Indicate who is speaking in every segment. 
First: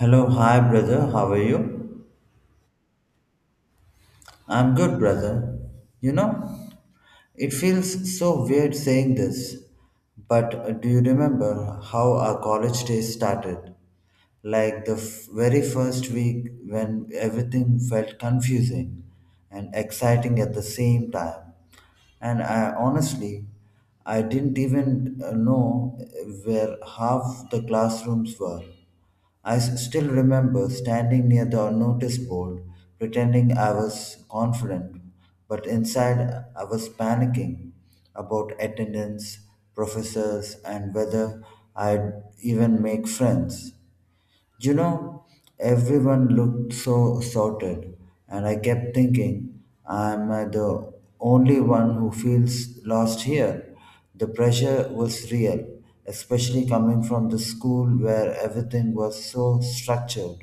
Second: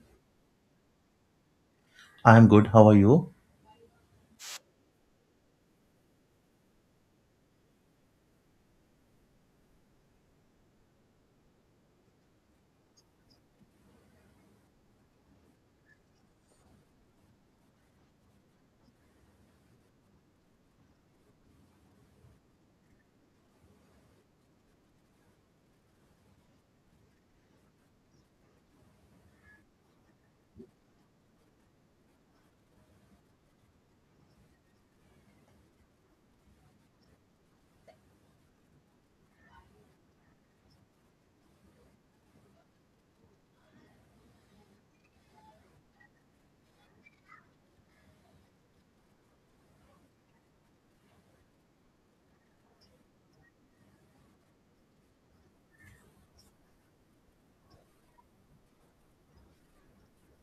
Speaker 1: Hello, hi brother, how are you?
Speaker 2: I'm good. How are you?
Speaker 1: I'm good, brother. You know, it feels so weird saying this, but do you remember how our college days started? Like the very first week when everything felt confusing and exciting at the same time. And I honestly, I didn't even know where half the classrooms were. I still remember standing near the notice board, pretending I was confident, but inside I was panicking about attendance, professors, and whether I'd even make friends. You know, everyone looked so sorted, and I kept thinking, I'm the only one who feels lost here. The pressure was real, especially coming from the school where everything was so structured.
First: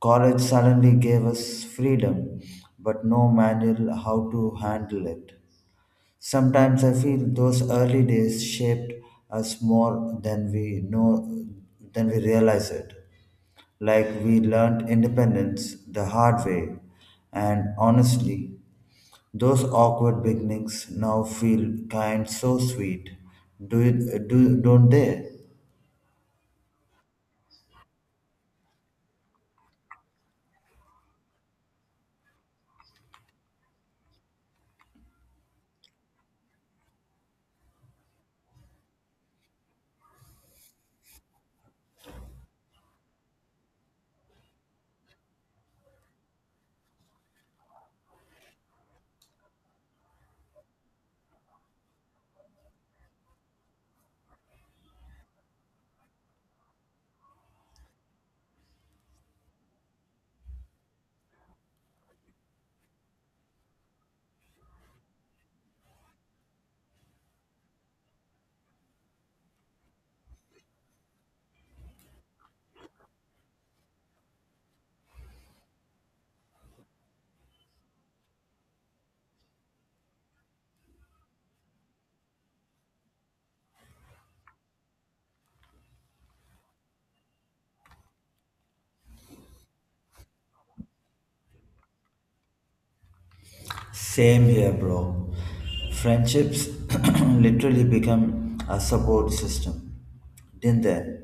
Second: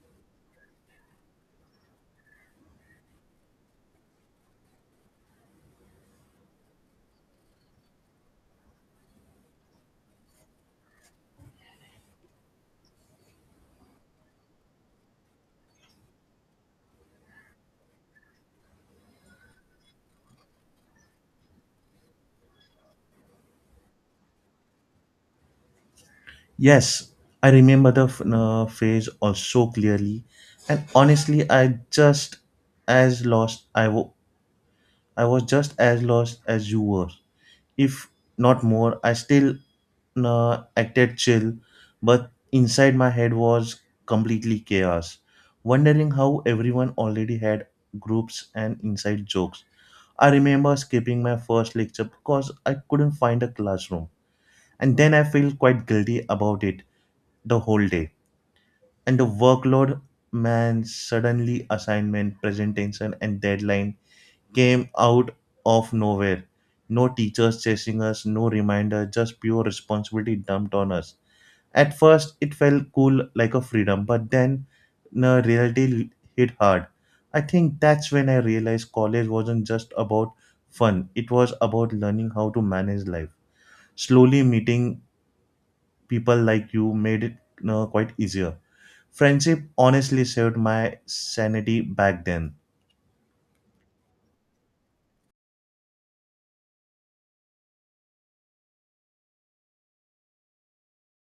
Speaker 1: College suddenly gave us freedom, but no manual how to handle it. Sometimes I feel those early days shaped us more than we know than we realize it. Like we learned independence the hard way, and honestly, those awkward beginnings now feel kind so sweet. Do you, do don't they?
Speaker 2: Yes, I remember the phase all so clearly, and honestly, I just as lost. I was just as lost as you were, if not more. I still acted chill, but inside my head was completely chaos, wondering how everyone already had groups and inside jokes. I remember skipping my first lecture because I couldn't find a classroom and then I feel quite guilty about it the whole day. And the workload, man, suddenly assignment, presentation, and deadline came out of nowhere. No teachers chasing us, no reminder, just pure responsibility dumped on us. At first, it felt cool like a freedom, but then the reality hit hard. I think that's when I realized college wasn't just about fun, it was about learning how to manage life slowly meeting people like you made it quite easier. Friendship honestly saved my sanity back then.
Speaker 1: Same here, bro. Friendships literally become a support system, didn't they?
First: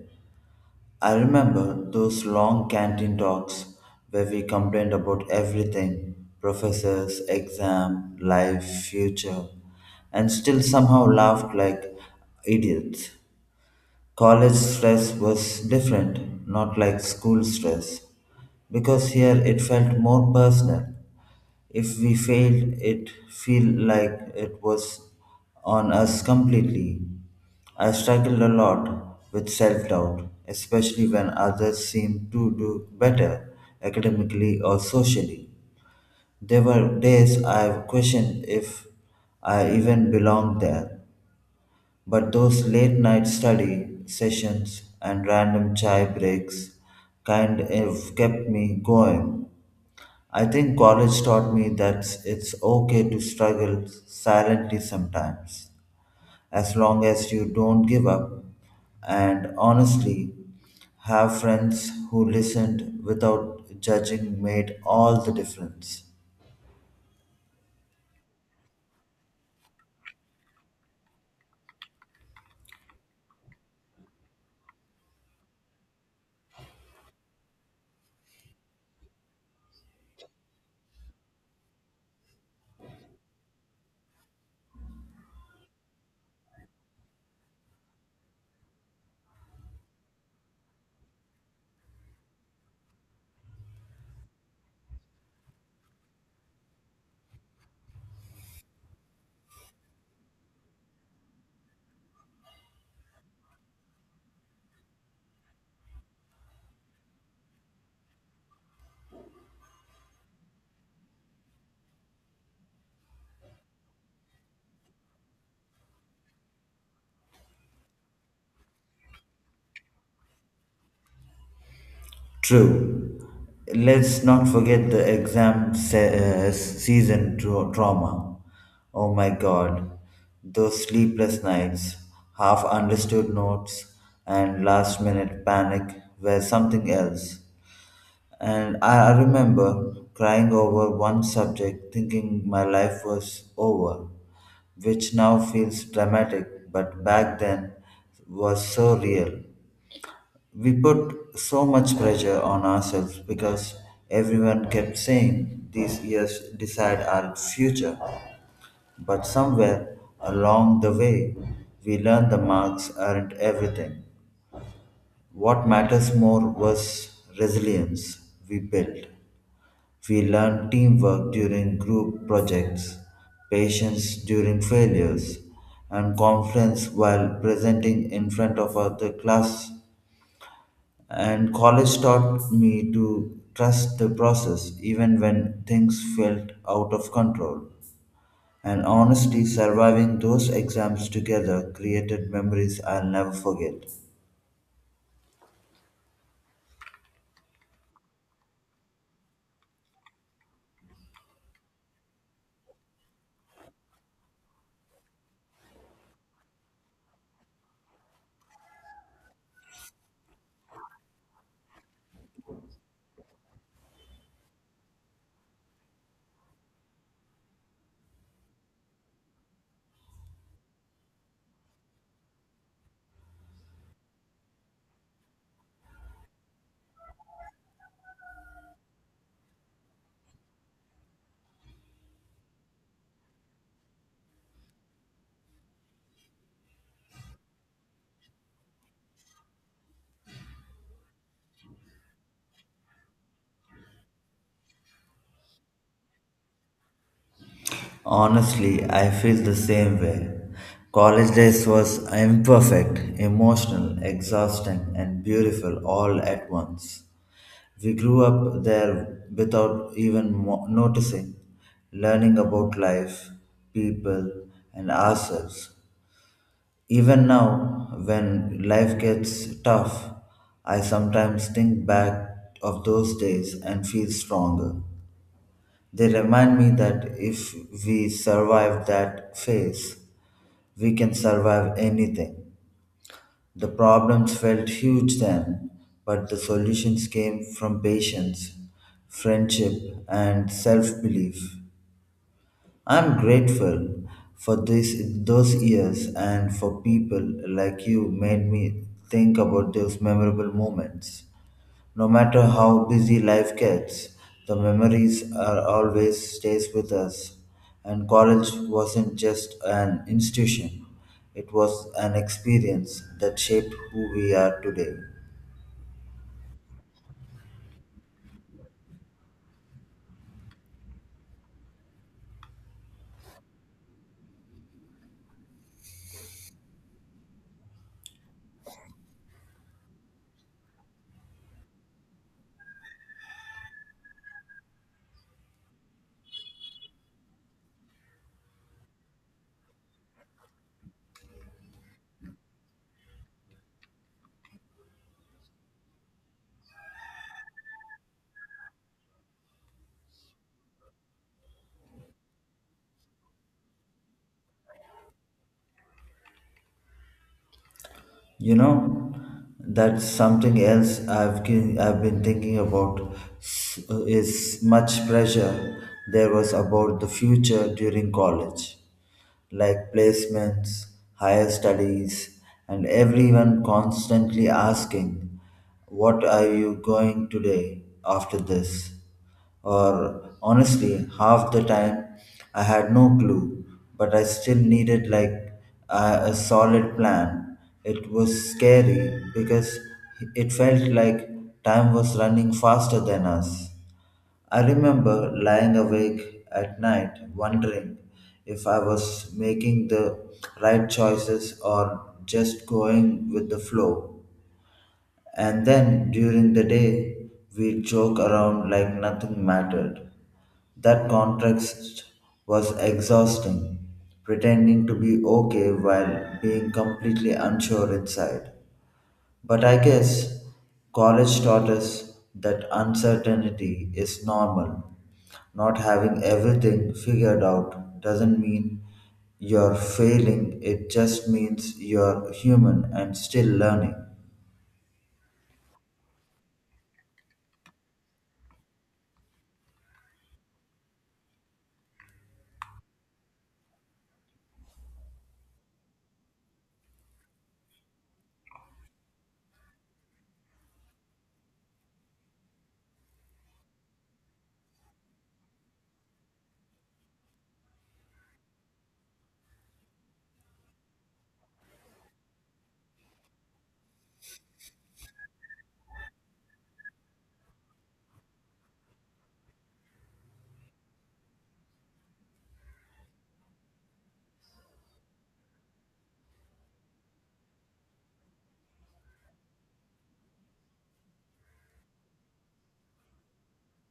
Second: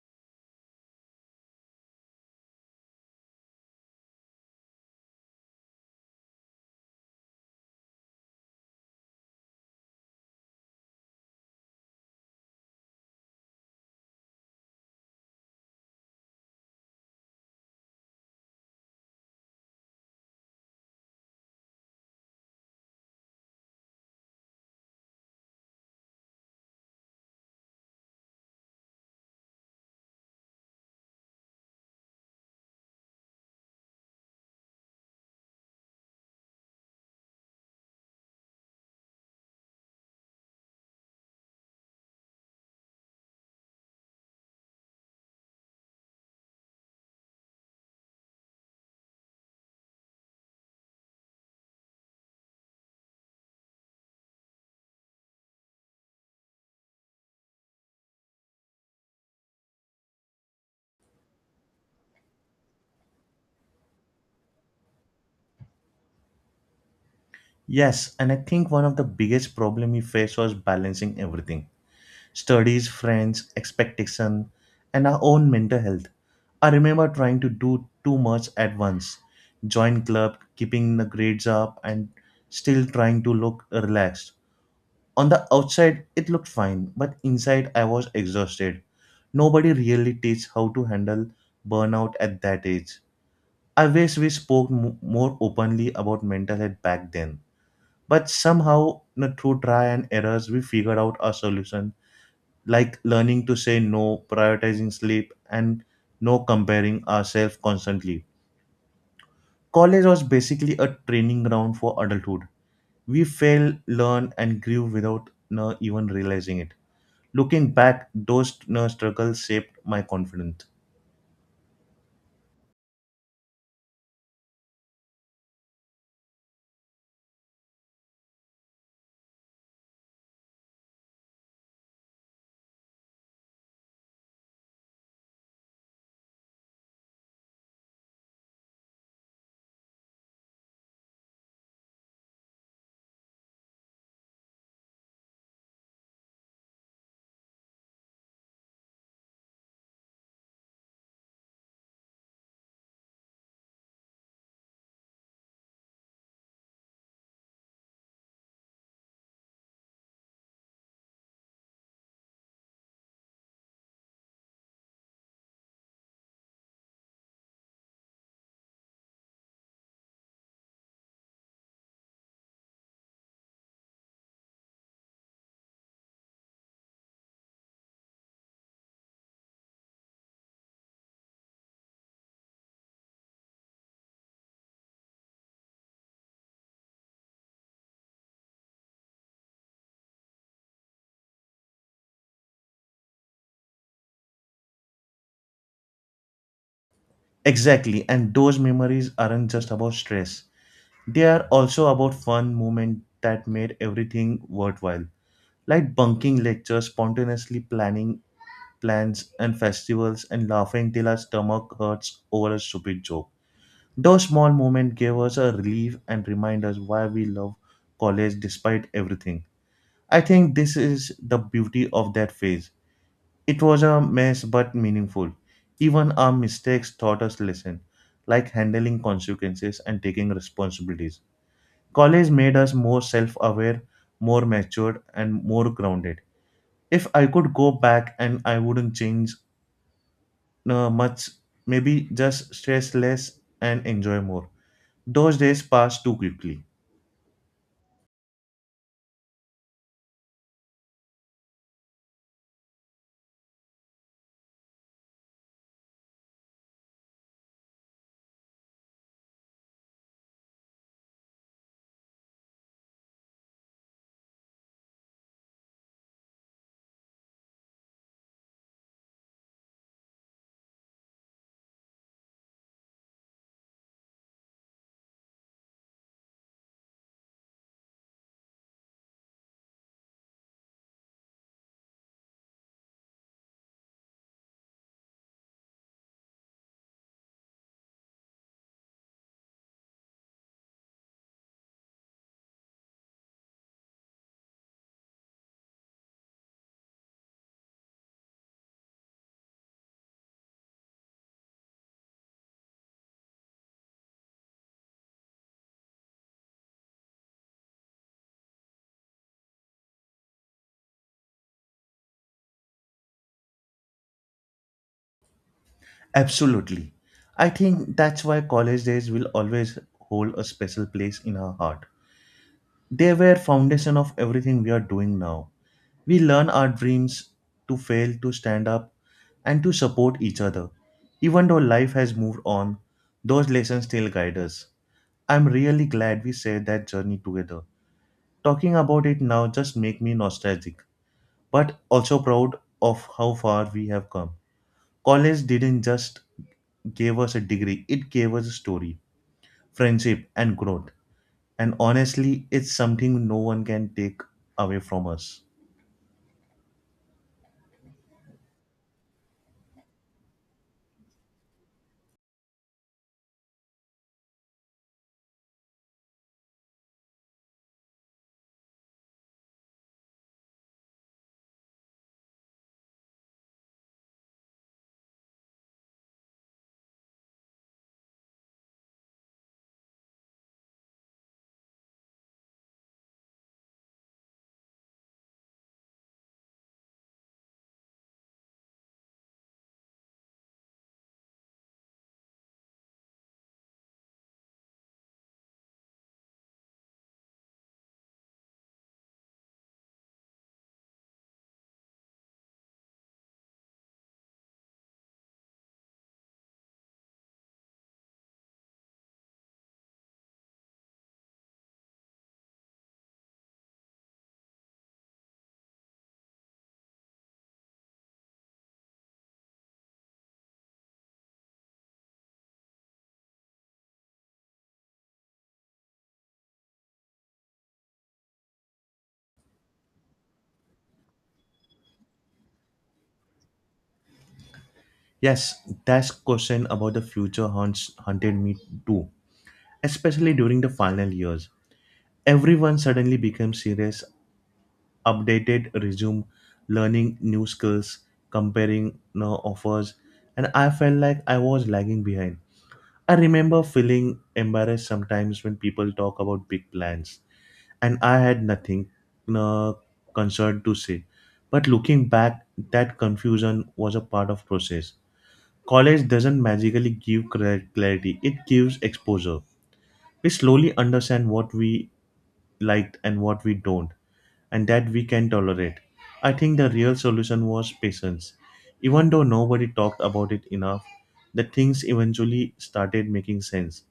Speaker 1: I remember those long canteen talks where we complained about everything professors, exam, life, future, and still somehow laughed like idiots. College stress was different, not like school stress, because here it felt more personal. If we failed, it feel like it was on us completely. I struggled a lot with self-doubt, especially when others seemed to do better academically or socially. There were days I questioned if I even belonged there. But those late night study sessions and random chai breaks kind of kept me going. I think college taught me that it's okay to struggle silently sometimes, as long as you don't give up. And honestly, have friends who listened without judging made all the difference.
Speaker 2: Yes, and I think one of the biggest problem we faced was balancing everything. Studies, friends, expectation, and our own mental health. I remember trying to do too much at once. Join club, keeping the grades up and still trying to look relaxed. On the outside it looked fine, but inside I was exhausted. Nobody really teaches how to handle burnout at that age. I wish we spoke more openly about mental health back then. But somehow, you know, through try and errors, we figured out a solution like learning to say no, prioritizing sleep, and no comparing ourselves constantly. College was basically a training ground for adulthood. We fail, learn, and grew without even realizing it. Looking back, those struggles shaped my confidence.
Speaker 1: True. Let's not forget the exam season trauma. Oh my god, those sleepless nights, half understood notes, and last minute panic were something else. And I remember crying over one subject thinking my life was over, which now feels dramatic, but back then was so real. We put so much pressure on ourselves because everyone kept saying these years decide our future. But somewhere along the way, we learned the marks aren't everything. What matters more was resilience we built. We learned teamwork during group projects, patience during failures, and confidence while presenting in front of the class. And college taught me to trust the process even when things felt out of control. And honestly, surviving those exams together created memories I'll never forget.
Speaker 2: Exactly, and those memories aren't just about stress. They are also about fun moments that made everything worthwhile, like bunking lectures, spontaneously planning plans and festivals, and laughing till our stomach hurts over a stupid joke. Those small moments gave us a relief and remind us why we love college despite everything. I think this is the beauty of that phase it was a mess but meaningful. Even our mistakes taught us lessons, like handling consequences and taking responsibilities. College made us more self aware, more matured, and more grounded. If I could go back and I wouldn't change much, maybe just stress less and enjoy more. Those days pass too quickly.
Speaker 1: Honestly, I feel the same way. College days was imperfect, emotional, exhausting, and beautiful all at once. We grew up there without even noticing, learning about life, people, and ourselves. Even now, when life gets tough, I sometimes think back of those days and feel stronger. They remind me that if we survive that phase, we can survive anything. The problems felt huge then, but the solutions came from patience, friendship, and self belief. I'm grateful for this those years and for people like you made me think about those memorable moments. No matter how busy life gets, the memories are always stays with us. And college wasn't just an institution. It was an experience that shaped who we are today.
Speaker 2: Absolutely. I think that's why college days will always hold a special place in our heart. They were foundation of everything we are doing now. We learn our dreams to fail, to stand up, and to support each other. Even though life has moved on, those lessons still guide us. I'm really glad we shared that journey together. Talking about it now just make me nostalgic, but also proud of how far we have come. College didn't just gave us a degree, it gave us a story, friendship, and growth. And honestly, it's something no one can take away from us.
Speaker 1: You know, that's something else I've been thinking about is much pressure there was about the future during college, like placements, higher studies, and everyone constantly asking, "What are you going today after this?" Or honestly, half the time I had no clue, but I still needed like a solid plan. It was scary because it felt like time was running faster than us. I remember lying awake at night wondering if I was making the right choices or just going with the flow. And then during the day, we'd joke around like nothing mattered. That contrast was exhausting, pretending to be okay while being completely unsure inside. But I guess college taught us that uncertainty is normal. Not having everything figured out doesn't mean you're failing, it just means you're human and still learning.
Speaker 2: Yes, that question about the future haunts haunted me too, especially during the final years. Everyone suddenly became serious, updated resume, learning new skills, comparing offers, and I felt like I was lagging behind. I remember feeling embarrassed sometimes when people talk about big plans and I had nothing uh, concerned to say. But looking back, that confusion was a part of process. College doesn't magically give clarity; it gives exposure. We slowly understand what we liked and what we don't, and that we can tolerate. I think the real solution was patience. Even though nobody talked about it enough, the things eventually started making sense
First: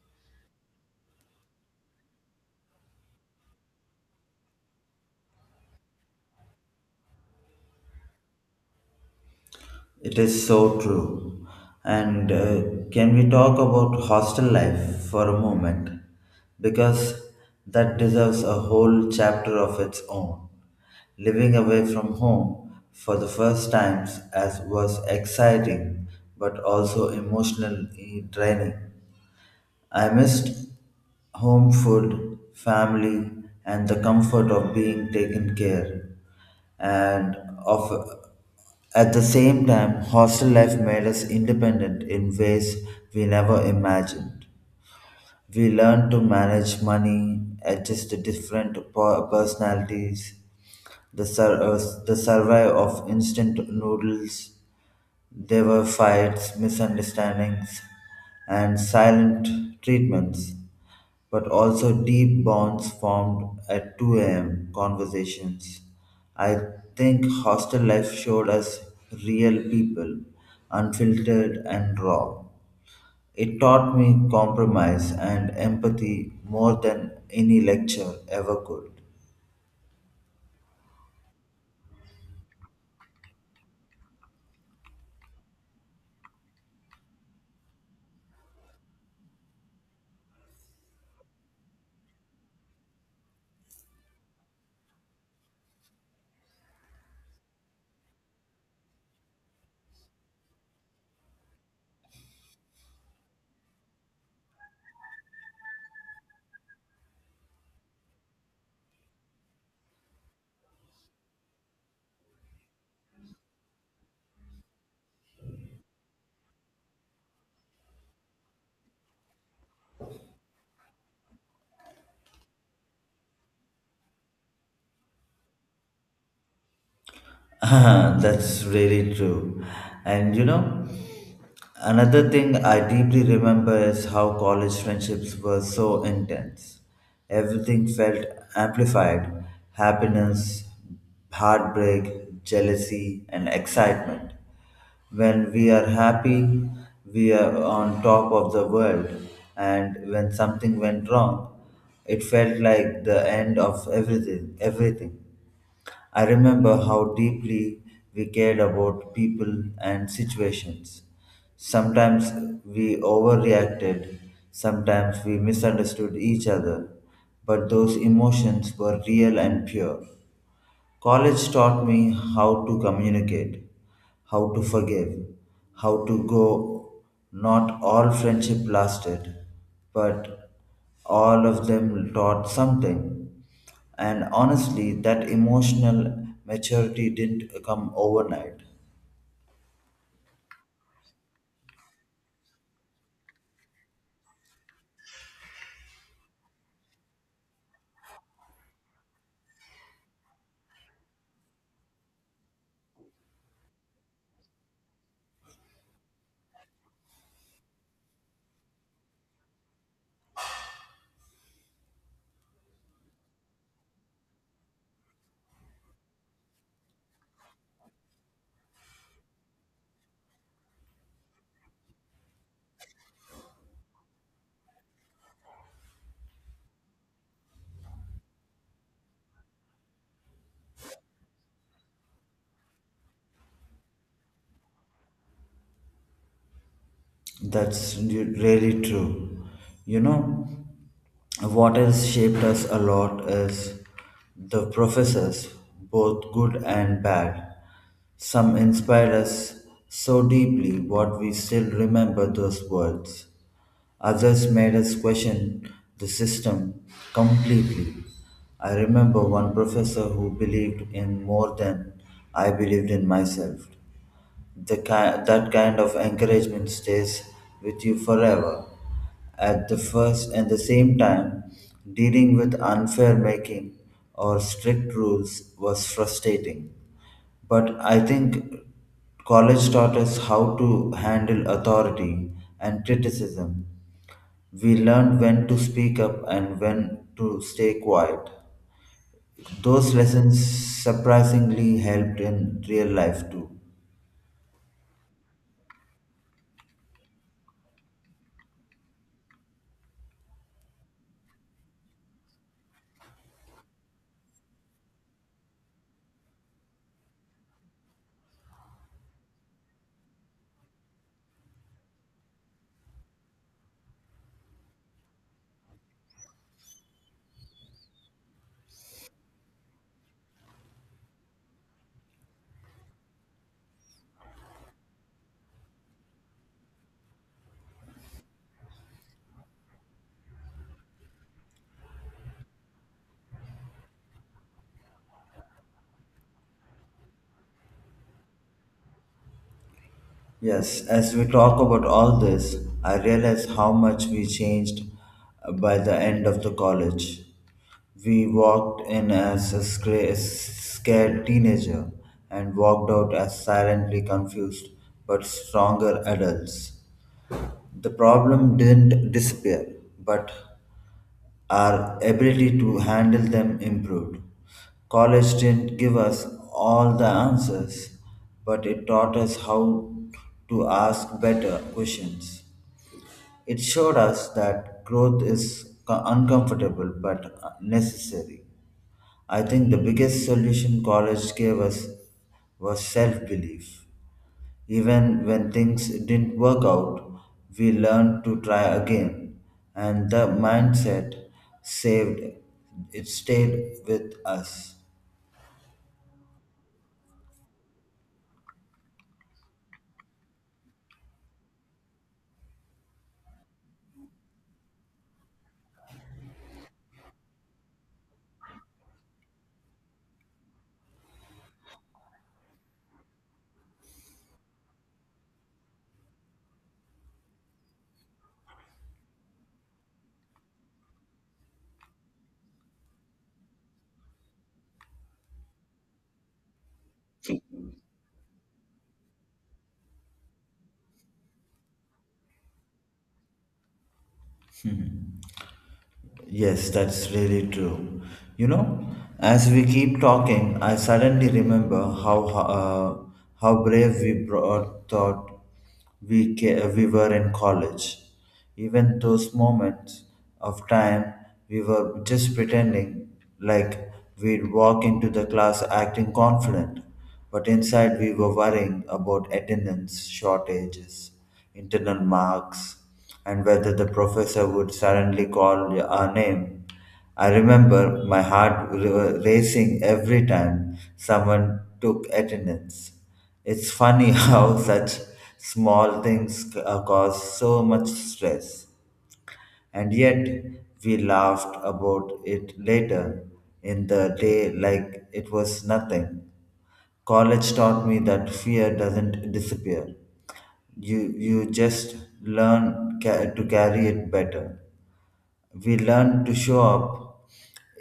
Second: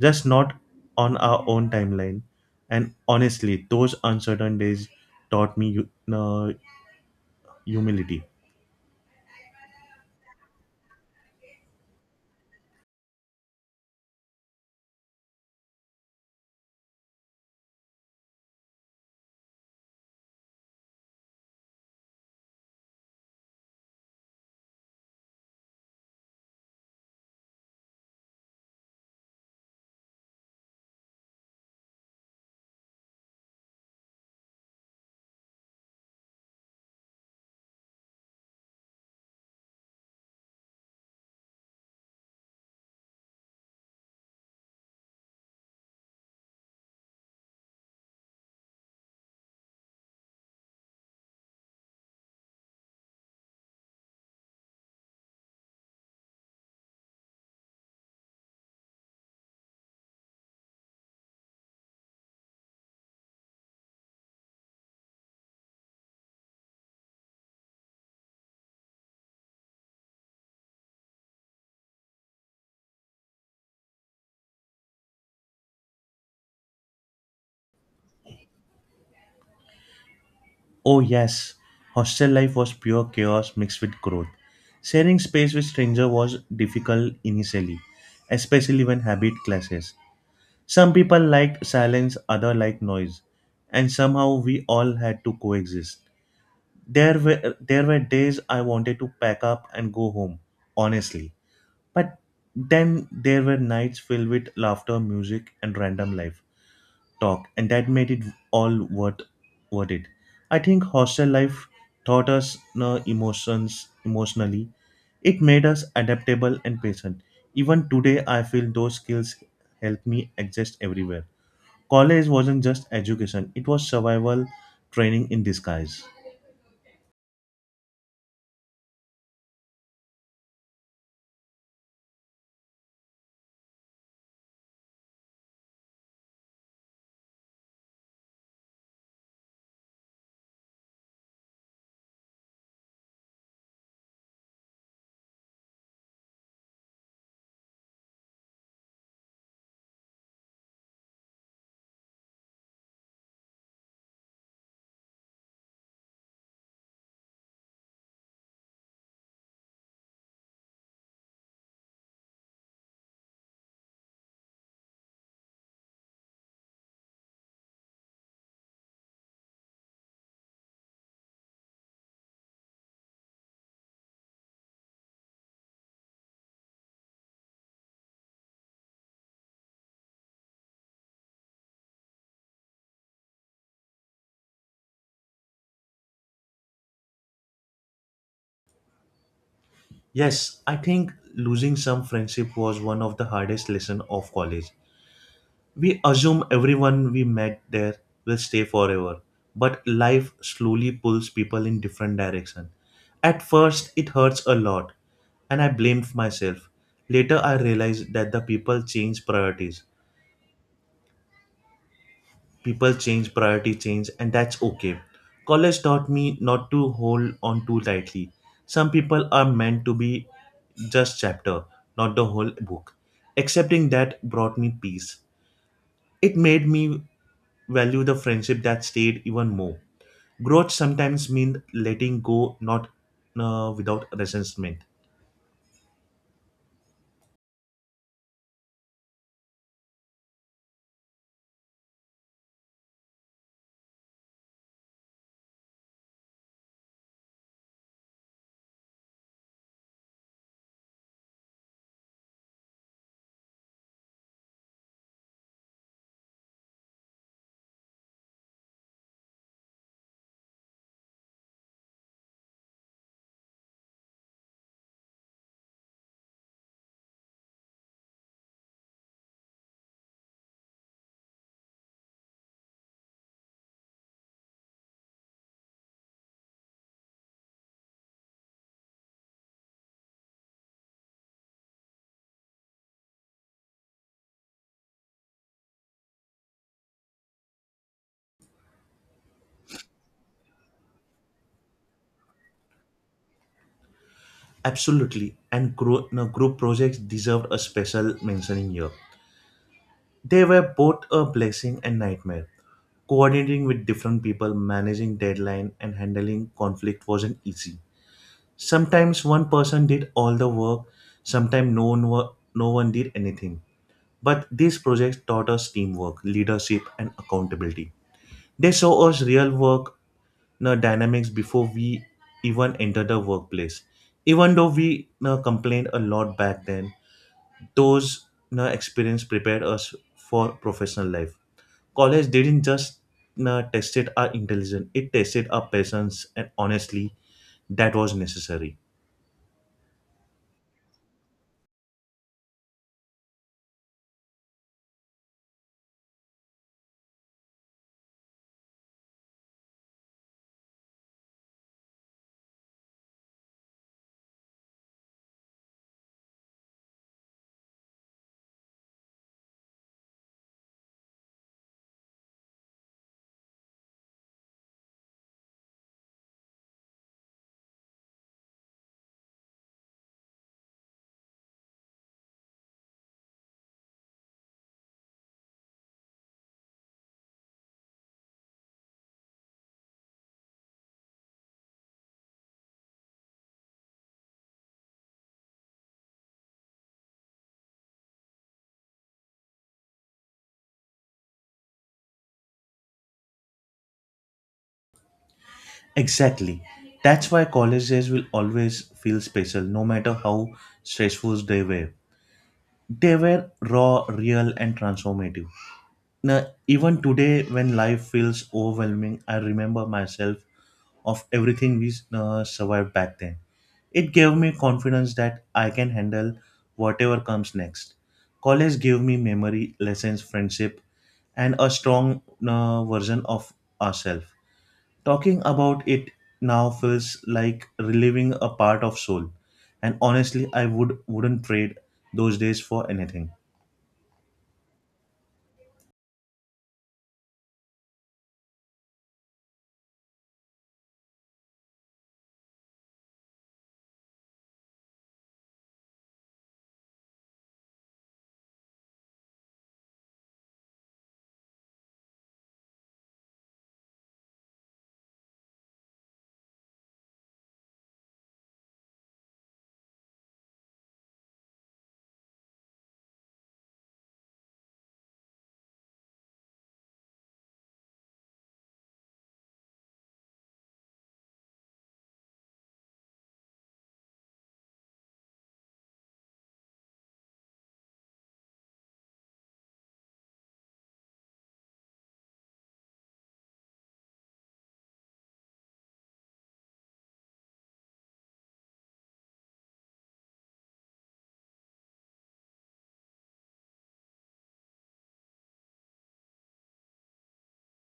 Speaker 2: just not on our own timeline. And honestly, those uncertain days taught me humility.
Speaker 1: It is so true. And can we talk about hostel life for a moment? Because that deserves a whole chapter of its own. Living away from home for the first times as was exciting but also emotionally draining. I missed home food, family, and the comfort of being taken care and of at the same time, hostel life made us independent in ways we never imagined. We learned to manage money, adjust to different personalities, the, sur- uh, the survival of instant noodles. There were fights, misunderstandings, and silent treatments but also deep bonds formed at 2 a.m. conversations. I think hostel life showed us real people, unfiltered and raw. It taught me compromise and empathy more than any lecture ever could.
Speaker 2: Oh, yes, hostel life was pure chaos mixed with growth. Sharing space with strangers was difficult initially, especially when habit clashes. Some people liked silence, others liked noise, and somehow we all had to coexist. There were days I wanted to pack up and go home, honestly. But then there were nights filled with laughter, music, and random life talk, and that made it all worth it. I think hostel life taught us no emotions emotionally. It made us adaptable and patient. Even today, I feel those skills help me exist everywhere. College wasn't just education; it was survival training in disguise.
Speaker 1: That's really true. And you know, another thing I deeply remember is how college friendships were so intense. Everything felt amplified happiness, heartbreak, jealousy, and excitement. When we are happy, we are on top of the world, and when something went wrong, it felt like the end of everything. Everything. I remember how deeply we cared about people and situations. Sometimes we overreacted, sometimes we misunderstood each other, but those emotions were real and pure. College taught me how to communicate, how to forgive, how to go. Not all friendship lasted, but all of them taught something. And honestly, that emotional maturity didn't come overnight.
Speaker 2: Yes, I think losing some friendship was one of the hardest lessons of college. We assume everyone we met there will stay forever, but life slowly pulls people in different direction. At first, it hurts a lot, and I blamed myself. Later, I realized that the people change priorities. People change, priority change, and that's okay. College taught me not to hold on too tightly. Some people are meant to be just chapter, not the whole book. Accepting that brought me peace. It made me value the friendship that stayed even more. Growth sometimes means letting go, not without resentment.
Speaker 1: That's really true. You know, what has shaped us a lot is the professors, both good and bad. Some inspired us so deeply what we still remember those words. Others made us question the system completely. I remember one professor who believed in more than I believed in myself the that kind of encouragement stays with you forever. At the first and the same time, dealing with unfair making or strict rules was frustrating. But I think college taught us how to handle authority and criticism. We learned when to speak up and when to stay quiet. Those lessons surprisingly helped in real life too.
Speaker 2: Absolutely, and gro- no, group projects deserved a special mentioning here. They were both a blessing and nightmare. Coordinating with different people, managing deadline, and handling conflict wasn't easy. Sometimes one person did all the work, sometimes no one did anything. But these projects taught us teamwork, leadership, and accountability. They show us real work dynamics before we even enter the workplace. Even though we complained a lot back then, those experience prepared us for professional life. College didn't just tested our intelligence; it tested our patience, and honestly, that was necessary.
Speaker 1: Yes, as we talk about all this, I realize how much we changed by the end of the college. We walked in as a scared teenager and walked out as silently confused but stronger adults. The problem didn't disappear, but our ability to handle them improved. College didn't give us all the answers, but it taught us how to ask better questions. It showed us that growth is uncomfortable but necessary. I think the biggest solution college gave us was self belief. Even when things didn't work out, we learned to try again, and the mindset saved it stayed with us.
Speaker 2: Exactly. That's why college days will always feel special, no matter how stressful they were. They were raw, real, and transformative. Now, even today, when life feels overwhelming, I remember myself of everything we survived back then. It gave me confidence that I can handle whatever comes next. College gave me memory, lessons, friendship, and a strong version of ourselves. Talking about it now feels like reliving a part of soul, and honestly, I would wouldn't trade those days for anything.
Speaker 1: Yes, that's really true. You know, as we keep talking, I suddenly remember how brave we thought we were in college. Even those moments of time, we were just pretending like we'd walk into the class acting confident. But inside we were worrying about attendance shortages, internal marks, and whether the professor would suddenly call our name. I remember my heart racing every time someone took attendance. It's funny how such small things cause so much stress, and yet we laughed about it later in the day like it was nothing. College taught me that fear doesn't disappear. You just learn to carry it better. We learned to show up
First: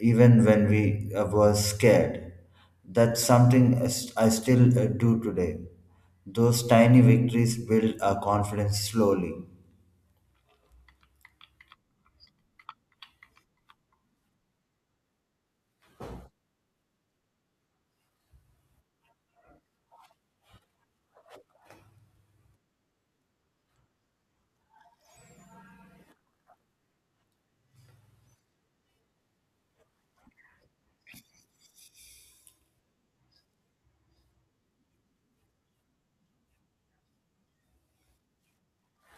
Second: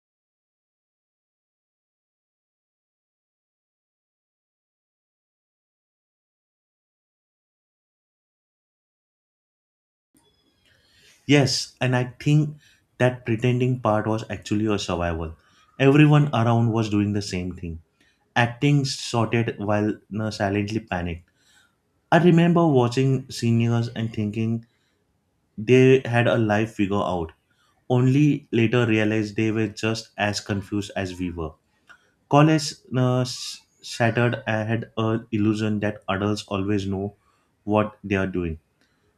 Speaker 1: even when we were scared. That's something I still do today. Those tiny victories build our confidence slowly.
Speaker 2: Yes, and I think that pretending part was actually a survival. Everyone around was doing the same thing, acting sorted while silently panicked. I remember watching seniors and thinking they had a life figure out, only later realized they were just as confused as we were. College shattered I had a illusion that adults always know what they are doing.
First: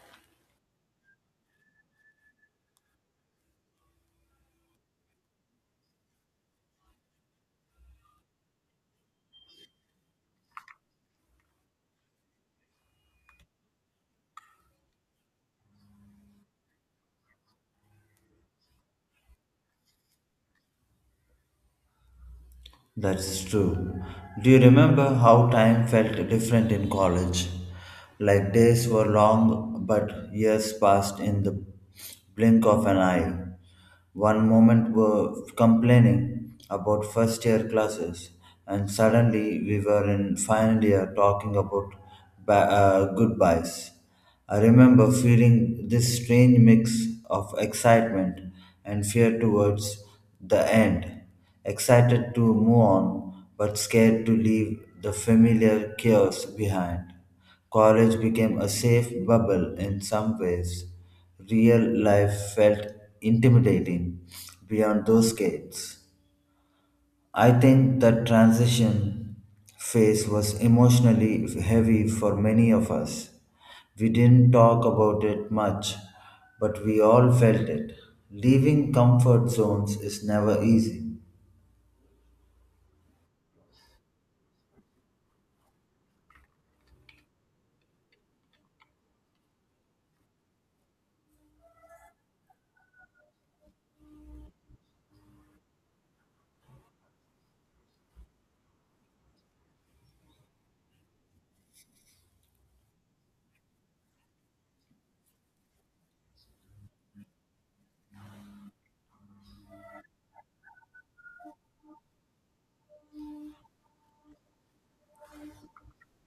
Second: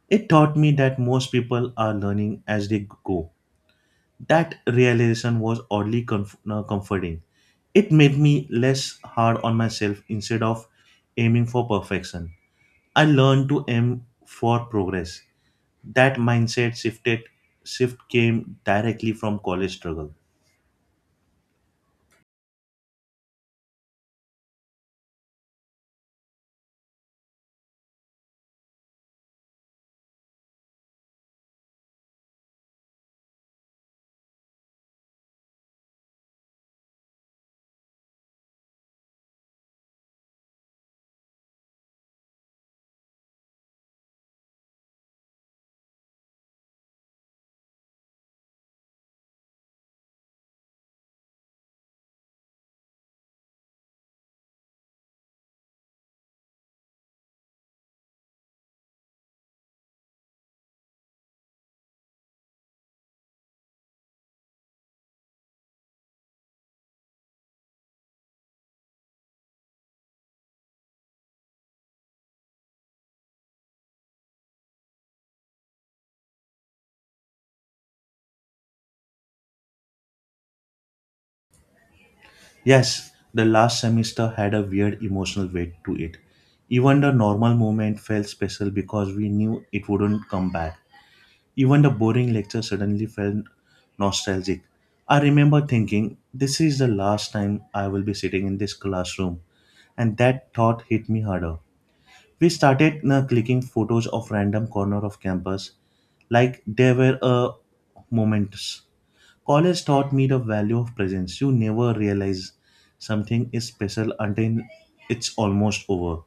Speaker 2: It taught me that most people are learning as they go. That realization was oddly comforting. It made me less hard on myself instead of aiming for perfection. I learned to aim for progress. That mindset shift came directly from college struggle.
Speaker 1: That is true. Do you remember how time felt different in college? Like days were long, but years passed in the blink of an eye. One moment were complaining about first year classes, and suddenly we were in final year talking about goodbyes. I remember feeling this strange mix of excitement and fear towards the end, excited to move on, but scared to leave the familiar chaos behind. College became a safe bubble in some ways. Real life felt intimidating beyond those gates. I think that transition phase was emotionally heavy for many of us. We didn't talk about it much, but we all felt it. Leaving comfort zones is never easy.
Speaker 2: Yes, the last semester had a weird emotional weight to it. Even the normal moment felt special because we knew it wouldn't come back. Even the boring lecture suddenly felt nostalgic. I remember thinking, this is the last time I will be sitting in this classroom, and that thought hit me harder. We started clicking photos of random corner of campus like there were moments. College taught me the value of presence. You never realize something is special until it's almost over.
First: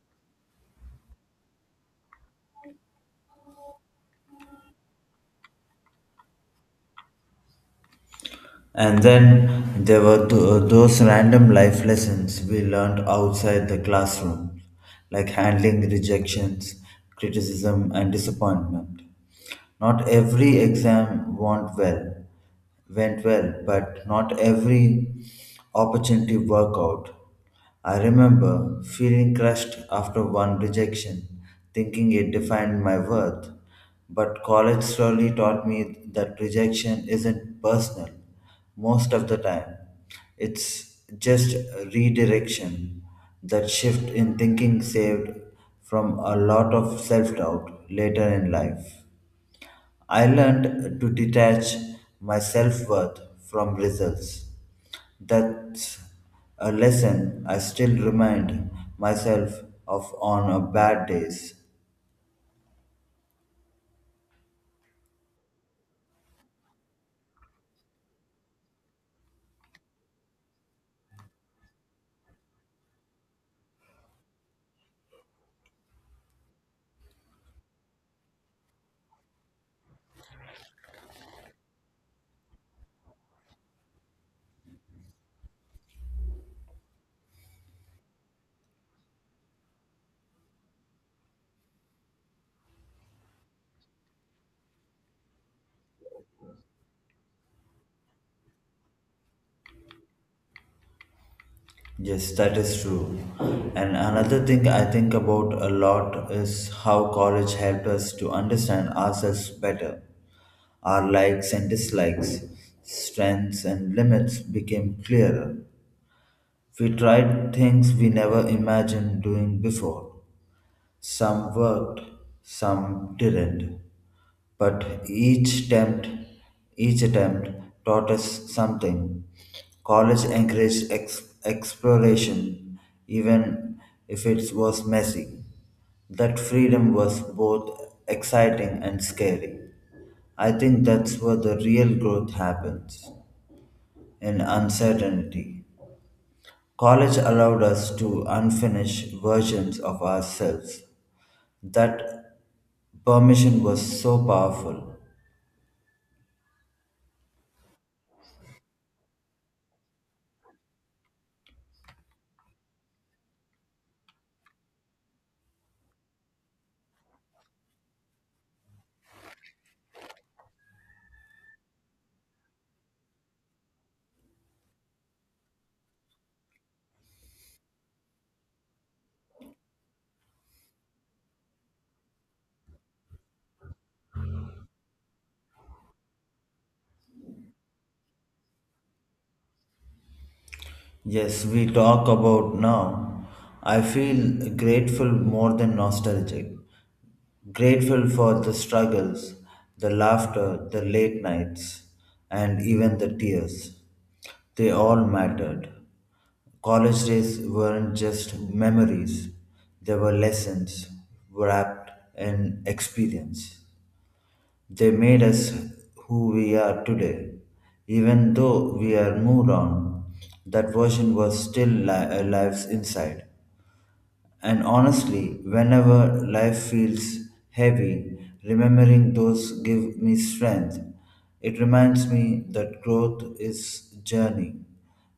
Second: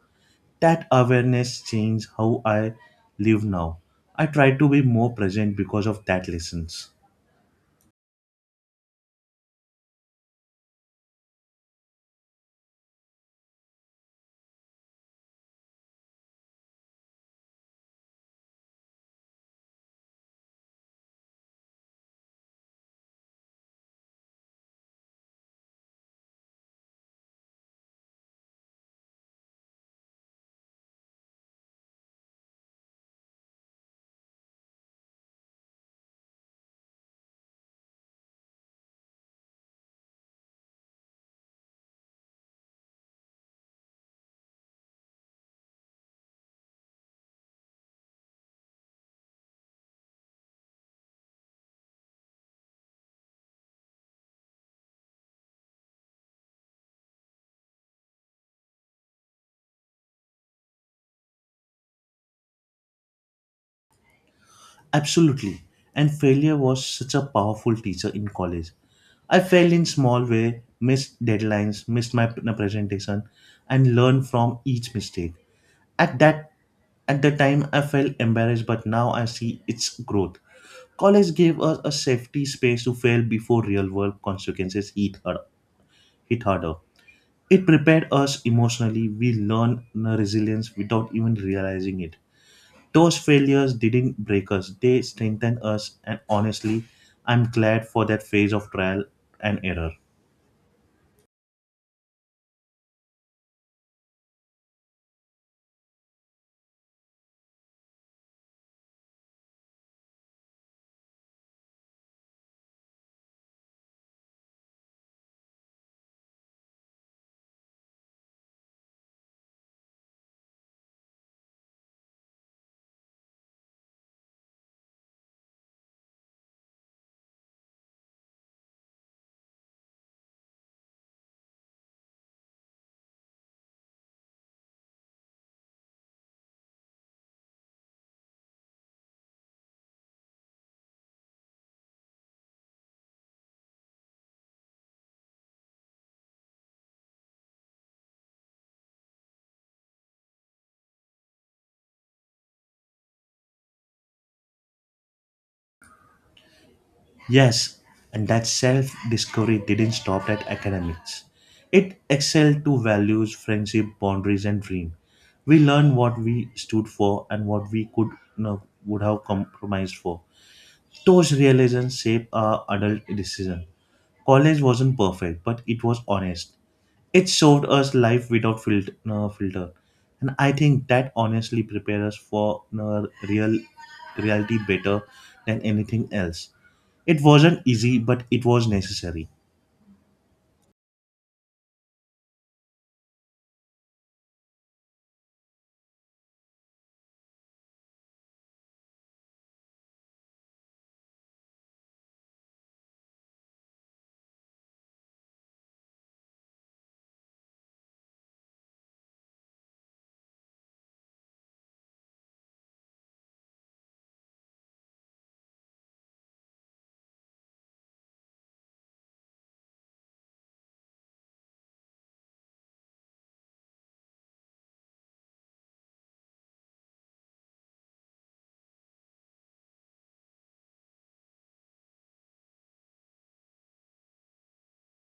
Speaker 2: That awareness changed how I live now. I try to be more present because of that lessons.
Speaker 1: And then there were those random life lessons we learned outside the classroom, like handling rejections, criticism, and disappointment. Not every exam went well, but not every opportunity worked out. I remember feeling crushed after one rejection, thinking it defined my worth. But college slowly taught me that rejection isn't personal most of the time. It's just redirection. That shift in thinking saved from a lot of self doubt later in life. I learned to detach my self worth from results. That's a lesson I still remind myself of on a bad days.
Speaker 2: Absolutely. And failure was such a powerful teacher in college. I failed in small way, missed deadlines, missed my presentation, and learned from each mistake. At that at the time I felt embarrassed, but now I see its growth. College gave us a safety space to fail before real world consequences hit harder. It prepared us emotionally. We learned resilience without even realizing it. Those failures didn't break us, they strengthened us, and honestly, I'm glad for that phase of trial and error.
Speaker 1: Yes, that is true. And another thing I think about a lot is how college helped us to understand ourselves better. Our likes and dislikes, strengths and limits became clearer. We tried things we never imagined doing before. Some worked, some didn't, but each attempt taught us something. College encouraged exploration, even if it was messy. That freedom was both exciting and scary. I think that's where the real growth happens in uncertainty. College allowed us to unfinished versions of ourselves that Permission was so powerful.
Speaker 2: Yes, and that self discovery didn't stop at academics. It excelled to values, friendship, boundaries, and dream. We learned what we stood for and what we could would have compromised for. Those realizations shape our adult decision. College wasn't perfect, but it was honest. It showed us life without filter, no filter. And I think that honestly prepares us for reality better than anything else. It wasn't easy, but it was necessary.
Speaker 1: Yes, we talk about now. I feel grateful more than nostalgic. Grateful for the struggles, the laughter, the late nights, and even the tears. They all mattered. College days weren't just memories, they were lessons wrapped in experience. They made us who we are today. Even though we are moved on, that version was still alive inside. And honestly, whenever life feels heavy, remembering those give me strength. It reminds me that growth is journey,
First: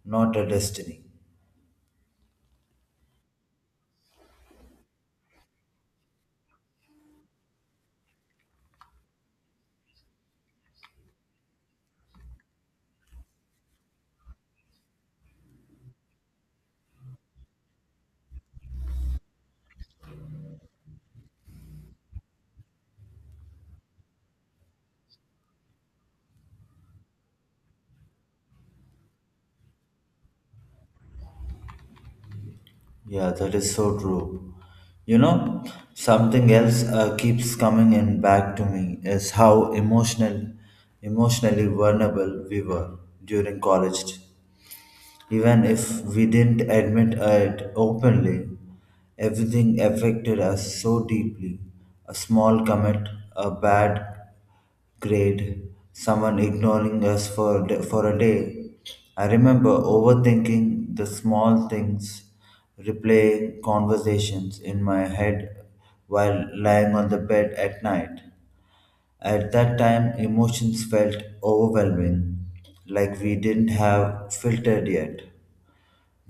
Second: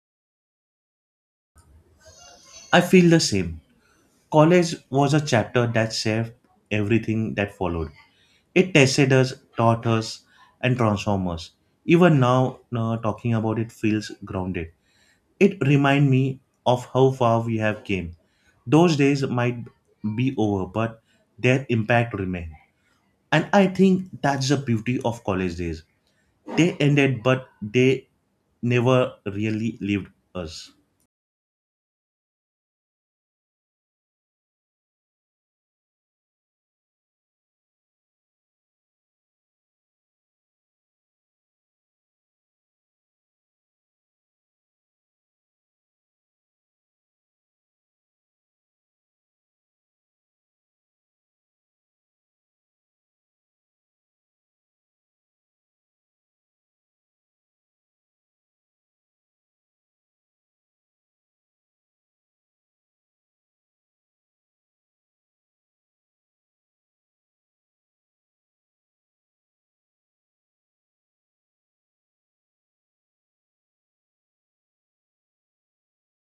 Speaker 1: not a destiny.
Speaker 2: I feel the same. College was a chapter that shaped everything that followed. It tested us, taught us, and transformed us. Even now, talking about it feels grounded. It reminds me of how far we have came. Those days might be over, but their impact remains. And I think that's the beauty of college days. They ended, but they never really leaved us.
Speaker 1: Yeah, that is so true. You know, something else keeps coming in back to me is how emotionally vulnerable we were during college. Even if we didn't admit it openly, everything affected us so deeply. A small comment, a bad Great. Someone ignoring us for a day. I remember overthinking the small things, replaying conversations in my head while lying on the bed at night. At that time, emotions felt overwhelming, like we didn't have filtered yet.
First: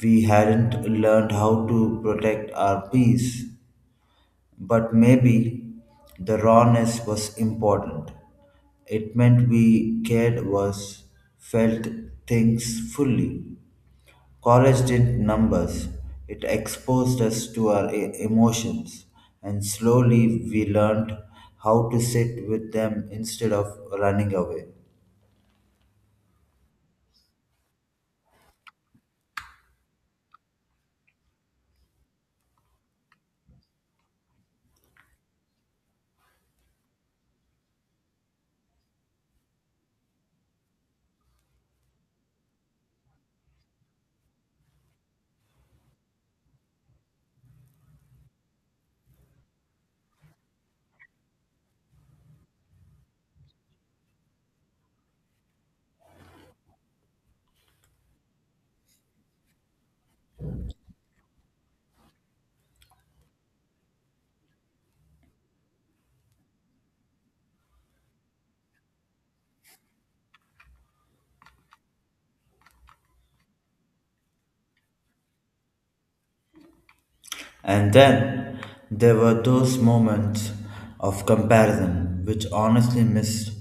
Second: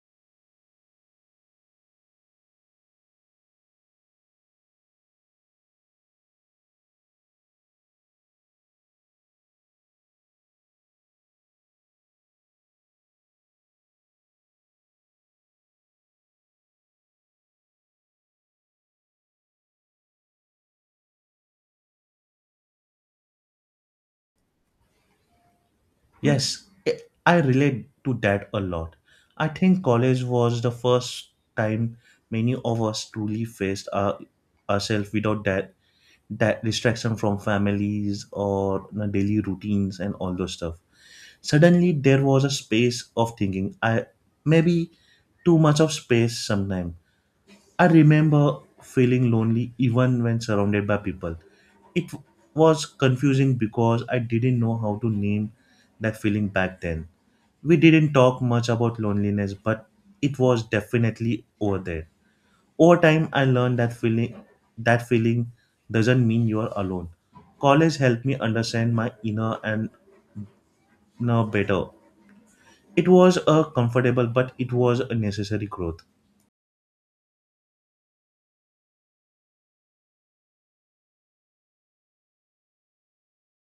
Speaker 1: We hadn't learned how to protect our peace, but maybe the rawness was important. It meant we cared was felt things fully. College didn't numbers. It exposed us to our emotions, and slowly we learned how to sit with them instead of running away.
Speaker 2: Yes, I relate to that a lot. I think college was the first time many of us truly faced ourselves without that distraction from families or you daily routines and all those stuff. Suddenly, there was a space of thinking. I maybe too much of space sometimes. I remember feeling lonely even when surrounded by people. It was confusing because I didn't know how to name that feeling back then. We didn't talk much about loneliness, but it was definitely over there. Over time, I learned that feeling doesn't mean you are alone. College helped me understand my inner and now better. It was a comfortable, but it was a necessary growth.
Speaker 1: And then there were those moments of comparison which honestly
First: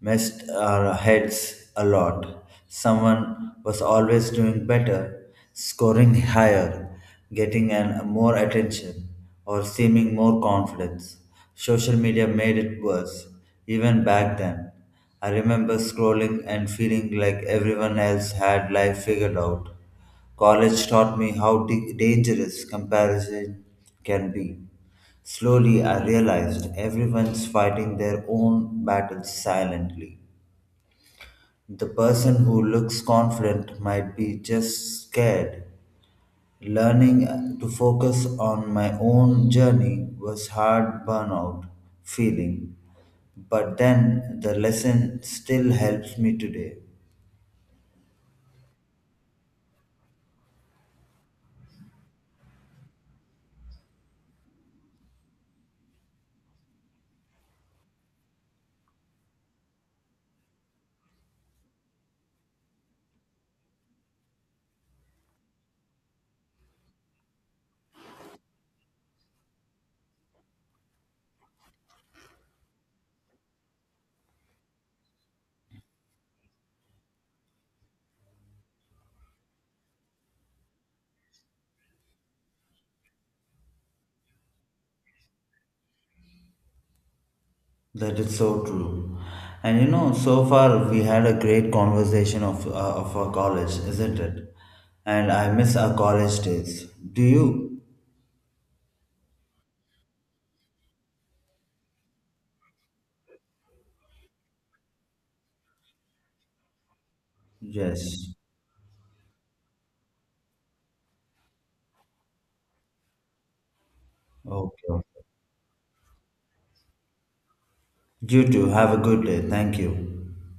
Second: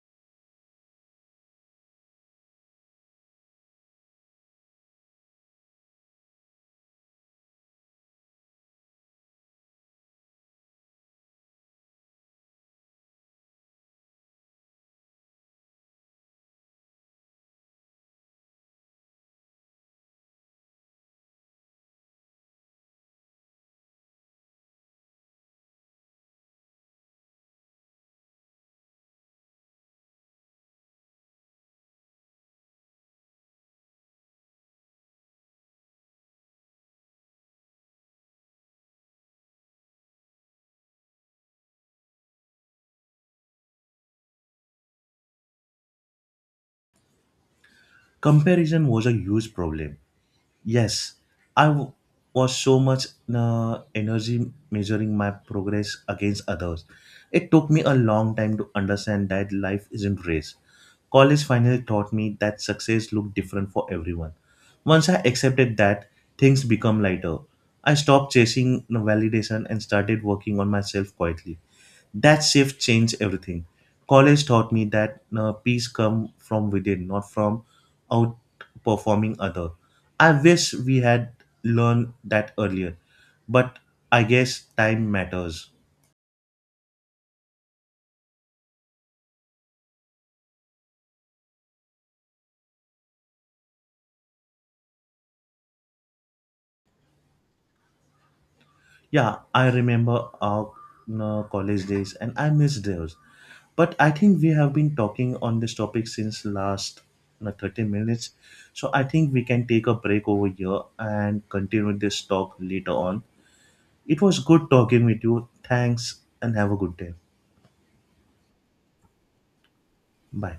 Speaker 1: messed our heads a lot. Someone was always doing better, scoring higher, getting more attention, or seeming more confidence. Social media made it worse, even back then. I remember scrolling and feeling like everyone else had life figured out. College taught me how dangerous comparison can be. Slowly, I realized everyone's fighting their own battles silently. The person who looks confident might be just scared. Learning to focus on my own journey was hard burnout feeling, but then the lesson still helps me today.
Speaker 2: Comparison was a huge problem. Yes, I w- was so much energy measuring my progress against others. It took me a long time to understand that life isn't race. College finally taught me that success looked different for everyone. Once I accepted that, things become lighter. I stopped chasing the validation and started working on myself quietly. That shift changed everything. College taught me that peace come from within, not from outperforming other. I wish we had learned that earlier, but I guess time matters.
Speaker 1: That is so true. And you know, so far we had a great conversation of our college, isn't it? And I miss our college days. Do you?
Speaker 2: Yeah, I remember our college days and I miss those, but I think we have been talking on this topic since last 30 minutes.
Speaker 1: Yes.
Speaker 2: So I think we can take a break over here and continue this talk later on. It was good
Speaker 1: Okay.
Speaker 2: talking
Speaker 1: Okay.
Speaker 2: with you. Thanks and have a good day.
Speaker 1: You too. Have a good day. Thank you.
Speaker 2: Bye.